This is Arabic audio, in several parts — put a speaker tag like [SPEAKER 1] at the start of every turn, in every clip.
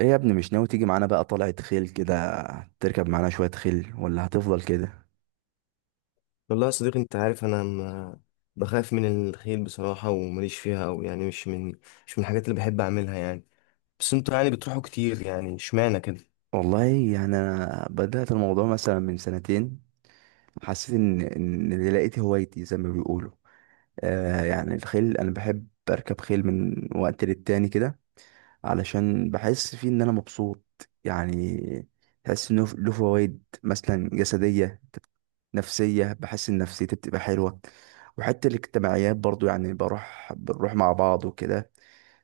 [SPEAKER 1] ايه يا ابني مش ناوي تيجي معانا بقى طلعة خيل كده؟ تركب معانا شوية خيل ولا هتفضل كده؟
[SPEAKER 2] والله يا صديقي، انت عارف انا ما بخاف من الخيل بصراحة، ومليش فيها او يعني مش من الحاجات اللي بحب اعملها يعني. بس انتوا يعني بتروحوا كتير، يعني اشمعنى كده؟
[SPEAKER 1] والله يعني انا بدأت الموضوع مثلا من سنتين، حسيت ان اللي لقيت هوايتي زي ما بيقولوا. آه، يعني الخيل انا بحب اركب خيل من وقت للتاني كده، علشان بحس فيه ان انا مبسوط يعني. بحس انه له فوائد مثلا جسدية، نفسية. بحس إن نفسيتي بتبقى حلوة، وحتى الاجتماعيات برضو يعني بنروح مع بعض وكده.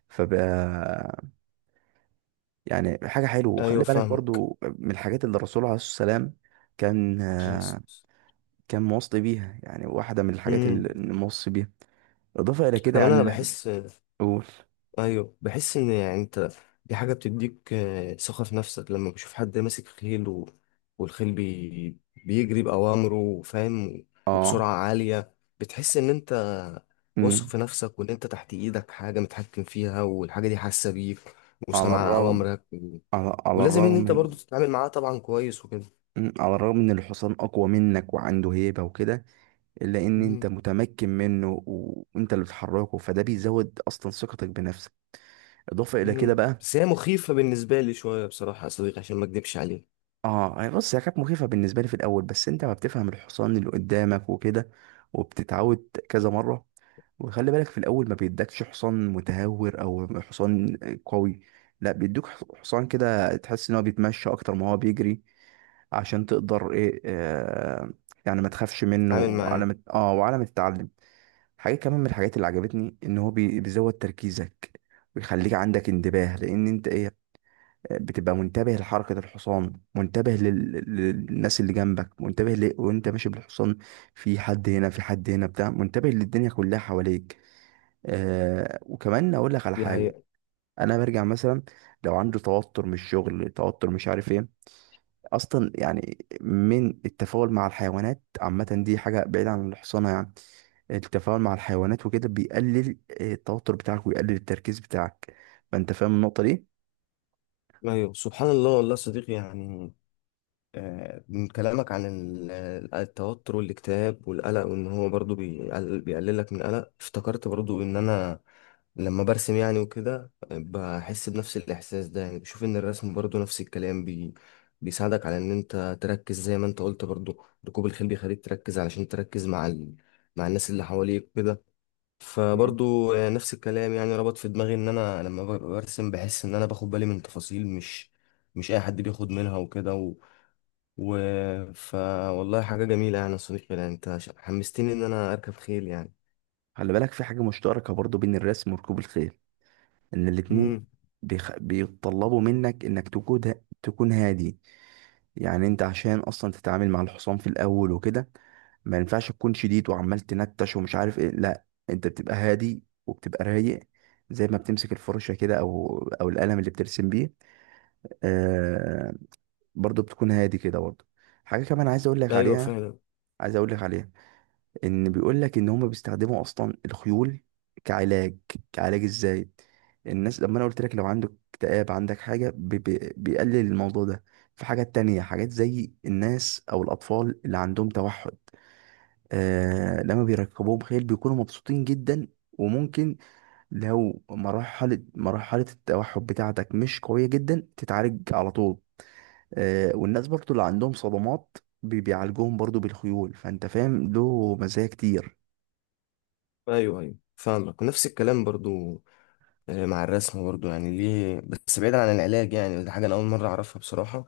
[SPEAKER 1] فبقى يعني حاجة حلوة.
[SPEAKER 2] ايوه،
[SPEAKER 1] وخلي بالك
[SPEAKER 2] فاهمك.
[SPEAKER 1] برضو من الحاجات اللي الرسول عليه الصلاة والسلام كان
[SPEAKER 2] بس.
[SPEAKER 1] كان موصي بيها، يعني واحدة من الحاجات
[SPEAKER 2] امم.
[SPEAKER 1] اللي موصي بيها. إضافة إلى كده
[SPEAKER 2] كمان
[SPEAKER 1] يعني
[SPEAKER 2] انا بحس.
[SPEAKER 1] قول.
[SPEAKER 2] ايوه، بحس ان يعني انت. دي حاجه بتديك ثقه في نفسك، لما بشوف حد ماسك خيل والخيل بيجري باوامره، فاهم؟
[SPEAKER 1] اه.
[SPEAKER 2] وبسرعه عاليه. بتحس ان انت واثق
[SPEAKER 1] امم.
[SPEAKER 2] في نفسك، وان انت تحت ايدك حاجه متحكم فيها، والحاجه دي حاسه بيك
[SPEAKER 1] على
[SPEAKER 2] وسامعه
[SPEAKER 1] الرغم
[SPEAKER 2] اوامرك.
[SPEAKER 1] على
[SPEAKER 2] ولازم ان
[SPEAKER 1] الرغم
[SPEAKER 2] انت
[SPEAKER 1] من.
[SPEAKER 2] برضو تتعامل معاها طبعا كويس وكده.
[SPEAKER 1] على الرغم ان الحصان اقوى منك وعنده هيبة وكده، لان انت
[SPEAKER 2] مم.
[SPEAKER 1] متمكن منه وانت اللي بتحركه، فده بيزود اصلا ثقتك بنفسك. اضافه الى كده
[SPEAKER 2] مم.
[SPEAKER 1] بقى.
[SPEAKER 2] بس هي مخيفه بالنسبه لي شويه، بصراحه يا صديقي، عشان ما اكدبش عليك.
[SPEAKER 1] اه هي، بص، هي كانت مخيفه بالنسبه لي في الاول، بس انت ما بتفهم الحصان اللي قدامك وكده وبتتعود كذا مره. وخلي بالك في الاول ما بيدكش حصان متهور او حصان قوي، لا بيدوك حصان كده تحس ان هو بيتمشى اكتر ما هو بيجري، عشان تقدر ايه، آه، يعني ما تخافش منه،
[SPEAKER 2] اتعامل
[SPEAKER 1] وعلى
[SPEAKER 2] معاها.
[SPEAKER 1] ما وعلى ما تتعلم. حاجة كمان من الحاجات اللي عجبتني ان هو بيزود تركيزك ويخليك عندك انتباه، لان انت ايه، بتبقى منتبه لحركة الحصان، منتبه للناس اللي جنبك، منتبه وانت ماشي بالحصان، في حد هنا، في حد هنا بتاع، منتبه للدنيا كلها حواليك. آه، وكمان اقول لك على
[SPEAKER 2] دي
[SPEAKER 1] حاجة.
[SPEAKER 2] حقيقة.
[SPEAKER 1] انا برجع مثلا، لو عنده توتر من الشغل، توتر مش عارف ايه، اصلا يعني من التفاعل مع الحيوانات عامة، دي حاجة بعيدة عن الحصانة يعني. التفاعل مع الحيوانات وكده بيقلل التوتر بتاعك، ويقلل التركيز بتاعك. فانت فاهم النقطة دي.
[SPEAKER 2] ايوه، سبحان الله. والله يا صديقي، يعني من كلامك عن التوتر والاكتئاب والقلق، وان هو برضو بيقللك من القلق، افتكرت برضو ان انا لما برسم يعني وكده بحس بنفس الاحساس ده. يعني بشوف ان الرسم برضو نفس الكلام بيساعدك على ان انت تركز، زي ما انت قلت برضو ركوب الخيل بيخليك تركز، علشان تركز مع مع الناس اللي حواليك كده.
[SPEAKER 1] مم.
[SPEAKER 2] فبرضو نفس الكلام. يعني ربط في دماغي ان انا لما برسم بحس ان انا باخد بالي من تفاصيل مش اي حد بياخد منها وكده و ف والله، حاجة جميلة يعني يا صديقي، يعني انت حمستني ان انا اركب خيل يعني.
[SPEAKER 1] خلي بالك في حاجة مشتركة برضو بين الرسم وركوب الخيل، ان الاتنين
[SPEAKER 2] امم.
[SPEAKER 1] بيطلبوا منك انك تكون هادي. يعني انت عشان اصلا تتعامل مع الحصان في الاول وكده، ما ينفعش تكون شديد وعمال تنتش ومش عارف ايه، لا، انت بتبقى هادي وبتبقى رايق، زي ما بتمسك الفرشة كده، او القلم اللي بترسم بيه، آه، برضه بتكون هادي كده برضه. حاجة كمان عايز اقول لك
[SPEAKER 2] ايوه،
[SPEAKER 1] عليها،
[SPEAKER 2] فعلا.
[SPEAKER 1] عايز اقول لك عليها ان بيقول لك ان هم بيستخدموا اصلا الخيول كعلاج. كعلاج ازاي؟ الناس لما انا قلت لك لو عندك اكتئاب، عندك حاجة بي بي بيقلل الموضوع ده. في حاجات تانية، حاجات زي الناس او الاطفال اللي عندهم توحد، آه، لما بيركبوهم خيل بيكونوا مبسوطين جدا. وممكن لو مرحلة التوحد بتاعتك مش قوية جدا تتعالج على طول. آه، والناس برضو اللي عندهم صدمات بيعالجوهم برضو بالخيول. فانت فاهم له مزايا كتير.
[SPEAKER 2] ايوه، ايوه، فاهمك. ونفس الكلام برضو مع الرسم برضو، يعني ليه؟ بس بعيدا عن العلاج يعني، دي حاجة انا اول مرة اعرفها بصراحة.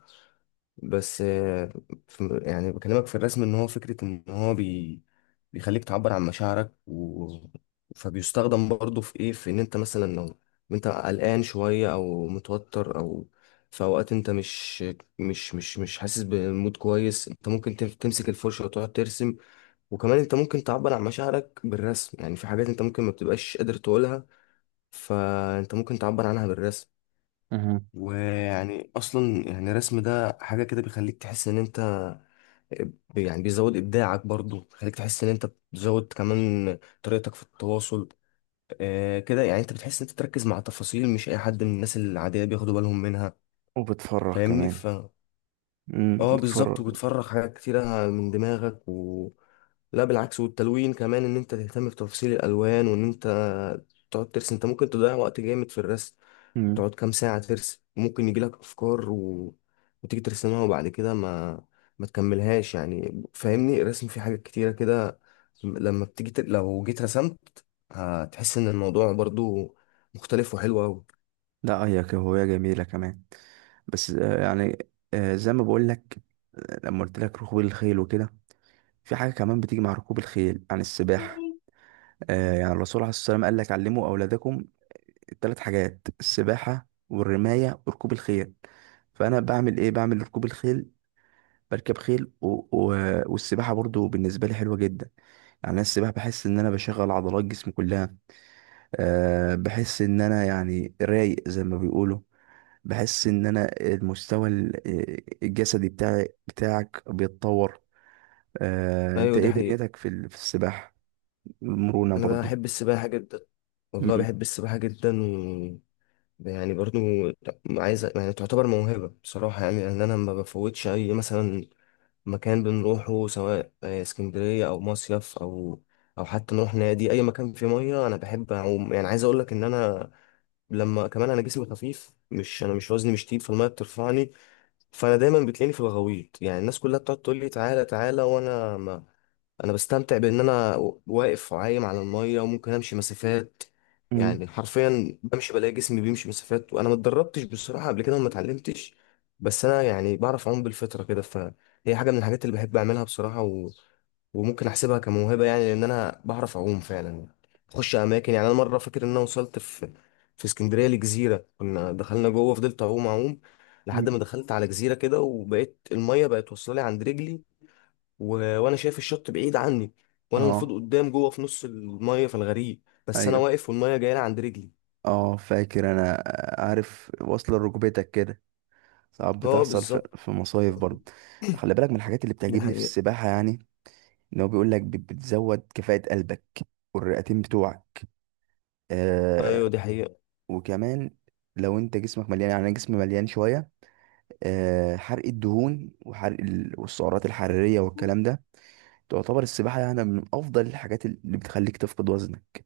[SPEAKER 2] بس يعني بكلمك في الرسم ان هو فكرة، ان هو بيخليك تعبر عن مشاعرك. فبيستخدم برضه في ايه، في ان انت مثلا لو انت قلقان شوية او متوتر، او في اوقات انت مش حاسس بمود كويس، انت ممكن تمسك الفرشة وتقعد ترسم. وكمان انت ممكن تعبر عن مشاعرك بالرسم، يعني في حاجات انت ممكن ما بتبقاش قادر تقولها، فانت ممكن تعبر عنها بالرسم.
[SPEAKER 1] أها.
[SPEAKER 2] ويعني اصلا يعني الرسم ده حاجة كده بيخليك تحس ان انت يعني بيزود ابداعك برضو، خليك تحس ان انت بتزود كمان طريقتك في التواصل. كده يعني انت بتحس ان انت تركز مع تفاصيل، مش اي حد من الناس العاديه بياخدوا بالهم منها.
[SPEAKER 1] وبتفرح
[SPEAKER 2] فاهمني
[SPEAKER 1] كمان.
[SPEAKER 2] ف
[SPEAKER 1] امم،
[SPEAKER 2] اه، بالظبط.
[SPEAKER 1] بتفرح.
[SPEAKER 2] وبتفرغ حاجات كتيره من دماغك. لا، بالعكس. والتلوين كمان، ان انت تهتم بتفاصيل الالوان، وان انت تقعد ترسم. انت ممكن تضيع وقت جامد في الرسم،
[SPEAKER 1] امم.
[SPEAKER 2] تقعد كام ساعة ترسم، ممكن يجيلك أفكار، وتيجي ترسمها، وبعد كده ما تكملهاش يعني. فاهمني، الرسم فيه حاجات كتيرة كده. لما بتيجي لو جيت رسمت، هتحس إن الموضوع برضو مختلف وحلو أوي.
[SPEAKER 1] لا، هي كهواية جميلة كمان، بس آه، يعني آه، زي ما بقول لك، لما قلت لك ركوب الخيل وكده، في حاجة كمان بتيجي مع ركوب الخيل يعني السباحة. آه، يعني الرسول عليه الصلاة والسلام قال لك علموا أولادكم الثلاث حاجات: السباحة والرماية وركوب الخيل. فأنا بعمل إيه؟ بعمل ركوب الخيل، بركب خيل والسباحة برضو بالنسبة لي حلوة جدا. يعني أنا السباحة بحس إن أنا بشغل عضلات جسمي كلها. أه بحس إن أنا يعني رايق زي ما بيقولوا، بحس إن أنا المستوى آه، الجسدي بتاعي بتاعك بيتطور. أه أنت
[SPEAKER 2] أيوة، دي
[SPEAKER 1] إيه
[SPEAKER 2] حقيقة.
[SPEAKER 1] دنيتك في السباحة؟ المرونة
[SPEAKER 2] أنا
[SPEAKER 1] برضو.
[SPEAKER 2] بحب السباحة جدا. والله،
[SPEAKER 1] مم.
[SPEAKER 2] بحب السباحة جدا. يعني برضو عايز يعني تعتبر موهبة بصراحة، يعني لأن أنا ما بفوتش أي مثلا مكان بنروحه، سواء اسكندرية أو مصيف، أو حتى نروح نادي، أي مكان فيه مية أنا بحب أعوم. يعني عايز أقولك إن أنا لما كمان أنا جسمي خفيف، مش أنا مش وزني مش تقيل، فالمية بترفعني، فأنا دايما بتلاقيني في الغويط. يعني الناس كلها بتقعد تقول لي تعالى تعالى، وأنا انا بستمتع بان انا واقف عايم على الميه، وممكن امشي مسافات.
[SPEAKER 1] مم.
[SPEAKER 2] يعني حرفيا بمشي، بلاقي جسمي بيمشي مسافات، وانا ما اتدربتش بصراحه قبل كده وما اتعلمتش. بس انا يعني بعرف اعوم بالفطره كده، فهي حاجه من الحاجات اللي بحب اعملها بصراحه. وممكن احسبها كموهبه، يعني لان انا بعرف اعوم فعلا. بخش اماكن، يعني انا مره فاكر ان انا وصلت في اسكندريه لجزيره، كنا دخلنا جوه، فضلت اعوم اعوم
[SPEAKER 1] مم.
[SPEAKER 2] لحد ما دخلت على جزيره كده، وبقيت الميه بقت واصله لي عند رجلي، وانا شايف الشط بعيد عني، وانا المفروض
[SPEAKER 1] اه.
[SPEAKER 2] قدام جوه في نص الميه في الغريق، بس انا
[SPEAKER 1] ايوه.
[SPEAKER 2] واقف والميه جايه لي عند رجلي.
[SPEAKER 1] اه فاكر انا، آه، عارف واصلة ركبتك كده، ساعات
[SPEAKER 2] اه،
[SPEAKER 1] بتحصل في
[SPEAKER 2] بالظبط.
[SPEAKER 1] في مصايف برضه. خلي بالك من الحاجات اللي
[SPEAKER 2] دي
[SPEAKER 1] بتعجبني في
[SPEAKER 2] حقيقة.
[SPEAKER 1] السباحة يعني، ان هو بيقول لك بتزود كفاءة قلبك والرئتين بتوعك. آه.
[SPEAKER 2] أيوة، دي حقيقة.
[SPEAKER 1] وكمان لو انت جسمك مليان، يعني انا جسمي مليان شوية، آه، حرق الدهون وحرق والسعرات الحرارية والكلام ده، تعتبر السباحة يعني من افضل الحاجات اللي بتخليك تفقد وزنك.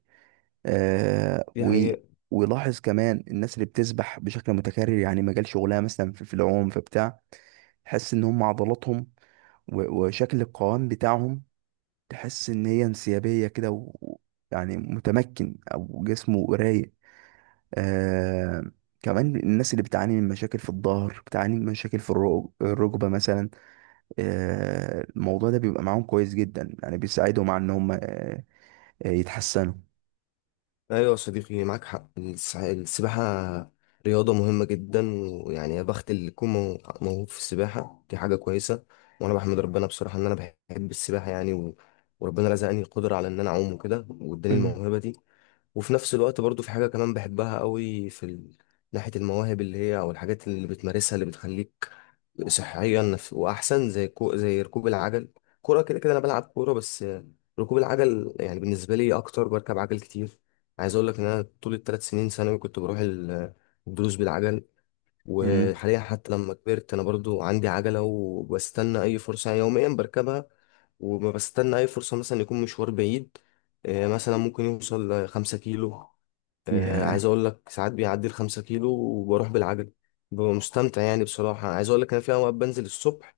[SPEAKER 1] آه.
[SPEAKER 2] دي
[SPEAKER 1] و
[SPEAKER 2] حقيقة.
[SPEAKER 1] ولاحظ كمان الناس اللي بتسبح بشكل متكرر، يعني مجال شغلها مثلا في العوم في بتاع، تحس ان هم عضلاتهم وشكل القوام بتاعهم، تحس ان هي انسيابيه كده يعني متمكن او جسمه رايق. آه. كمان الناس اللي بتعاني من مشاكل في الظهر، بتعاني من مشاكل في الركبه مثلا، آه، الموضوع ده بيبقى معاهم كويس جدا، يعني بيساعدهم على ان هم يتحسنوا.
[SPEAKER 2] أيوة يا صديقي، معاك حق، السباحة رياضة مهمة جدا. ويعني يا بخت اللي يكون موهوب في السباحة، دي حاجة كويسة. وأنا بحمد ربنا بصراحة إن أنا بحب السباحة يعني. وربنا رزقني القدرة على إن أنا أعوم وكده، وإداني الموهبة دي. وفي نفس الوقت برضو في حاجة كمان بحبها قوي في ناحية المواهب اللي هي، أو الحاجات اللي بتمارسها اللي بتخليك صحيا وأحسن، زي زي ركوب العجل. كورة كده كده، أنا بلعب كورة بس. ركوب العجل يعني بالنسبة لي أكتر، بركب عجل كتير. عايز أقول لك إن أنا طول الـ3 سنين ثانوي كنت بروح الدروس بالعجل. وحاليا حتى لما كبرت أنا برضو عندي عجلة، وبستنى أي فرصة يوميا بركبها، وما بستنى أي فرصة مثلا يكون مشوار بعيد. مثلا ممكن يوصل لـ5 كيلو. عايز
[SPEAKER 1] امم.
[SPEAKER 2] أقول لك ساعات بيعدي الـ5 كيلو وبروح بالعجل. ببقى مستمتع، يعني بصراحة عايز أقول لك، أنا في أوقات بنزل الصبح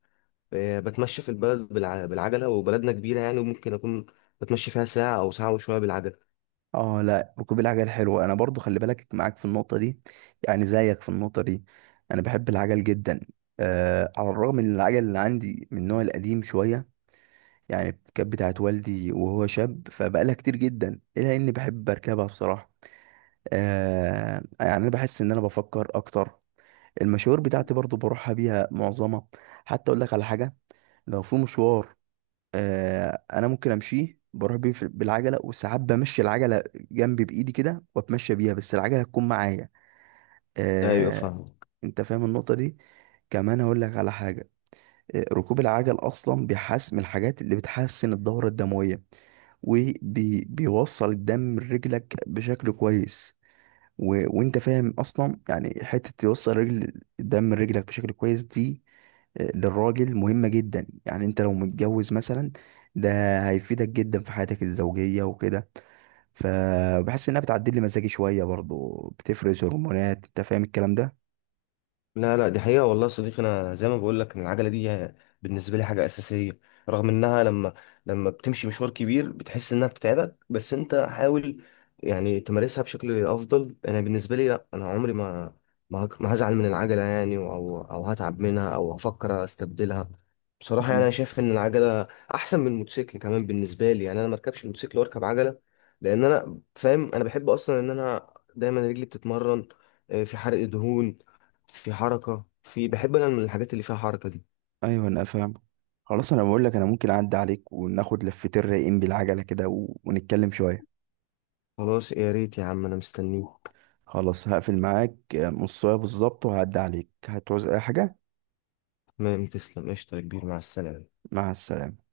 [SPEAKER 2] بتمشى في البلد بالعجلة، وبلدنا كبيرة يعني، وممكن أكون بتمشي فيها ساعة أو ساعة وشوية بالعجلة.
[SPEAKER 1] اه، لا ركوب العجل حلو، انا برضو خلي بالك معاك في النقطه دي، يعني زيك في النقطه دي. انا بحب العجل جدا، آه، على الرغم ان العجل اللي عندي من النوع القديم شويه، يعني كانت بتاعت والدي وهو شاب، فبقالها كتير جدا، الا اني بحب اركبها بصراحه. آه، يعني انا بحس ان انا بفكر اكتر. المشاوير بتاعتي برضو بروحها بيها معظمها. حتى اقول لك على حاجه، لو في مشوار، آه، انا ممكن امشيه بروح بيه بالعجله، وساعات بمشي العجله جنبي بايدي كده واتمشى بيها، بس العجله تكون معايا.
[SPEAKER 2] أيوة،
[SPEAKER 1] آه.
[SPEAKER 2] فاهم.
[SPEAKER 1] انت فاهم النقطه دي. كمان اقول لك على حاجه، آه، ركوب العجل اصلا بيحسن، من الحاجات اللي بتحسن الدوره الدمويه، وبيوصل الدم لرجلك بشكل كويس وانت فاهم اصلا، يعني حته توصل رجل الدم لرجلك بشكل كويس دي، آه، للراجل مهمه جدا. يعني انت لو متجوز مثلا، ده هيفيدك جدا في حياتك الزوجيه وكده. فبحس انها بتعدل لي مزاجي شويه برضو، بتفرز هرمونات، انت فاهم الكلام ده.
[SPEAKER 2] لا، لا، دي حقيقة. والله يا صديقي، أنا زي ما بقول لك إن العجلة دي بالنسبة لي حاجة أساسية، رغم إنها لما بتمشي مشوار كبير بتحس إنها بتتعبك، بس أنت حاول يعني تمارسها بشكل أفضل. أنا بالنسبة لي لا، أنا عمري ما ما هزعل من العجلة يعني، أو هتعب منها، أو هفكر أستبدلها. بصراحة يعني
[SPEAKER 1] مم.
[SPEAKER 2] أنا شايف إن العجلة أحسن من الموتوسيكل كمان بالنسبة لي، يعني أنا مركبش موتوسيكل وأركب عجلة، لأن أنا فاهم أنا بحب أصلا إن أنا دايما رجلي بتتمرن، في حرق دهون، في حركة، بحب أنا من الحاجات اللي فيها حركة دي.
[SPEAKER 1] ايوه انا فاهم. خلاص، انا بقول لك انا ممكن اعدي عليك وناخد لفتين رايقين بالعجله كده ونتكلم شويه.
[SPEAKER 2] خلاص، يا ريت يا عم، أنا مستنيك.
[SPEAKER 1] خلاص، هقفل معاك، آه، نص ساعه بالظبط وهعدي عليك. هتعوز اي حاجه؟
[SPEAKER 2] تمام، تسلم، قشطة يا كبير، مع السلامة.
[SPEAKER 1] مع السلامه.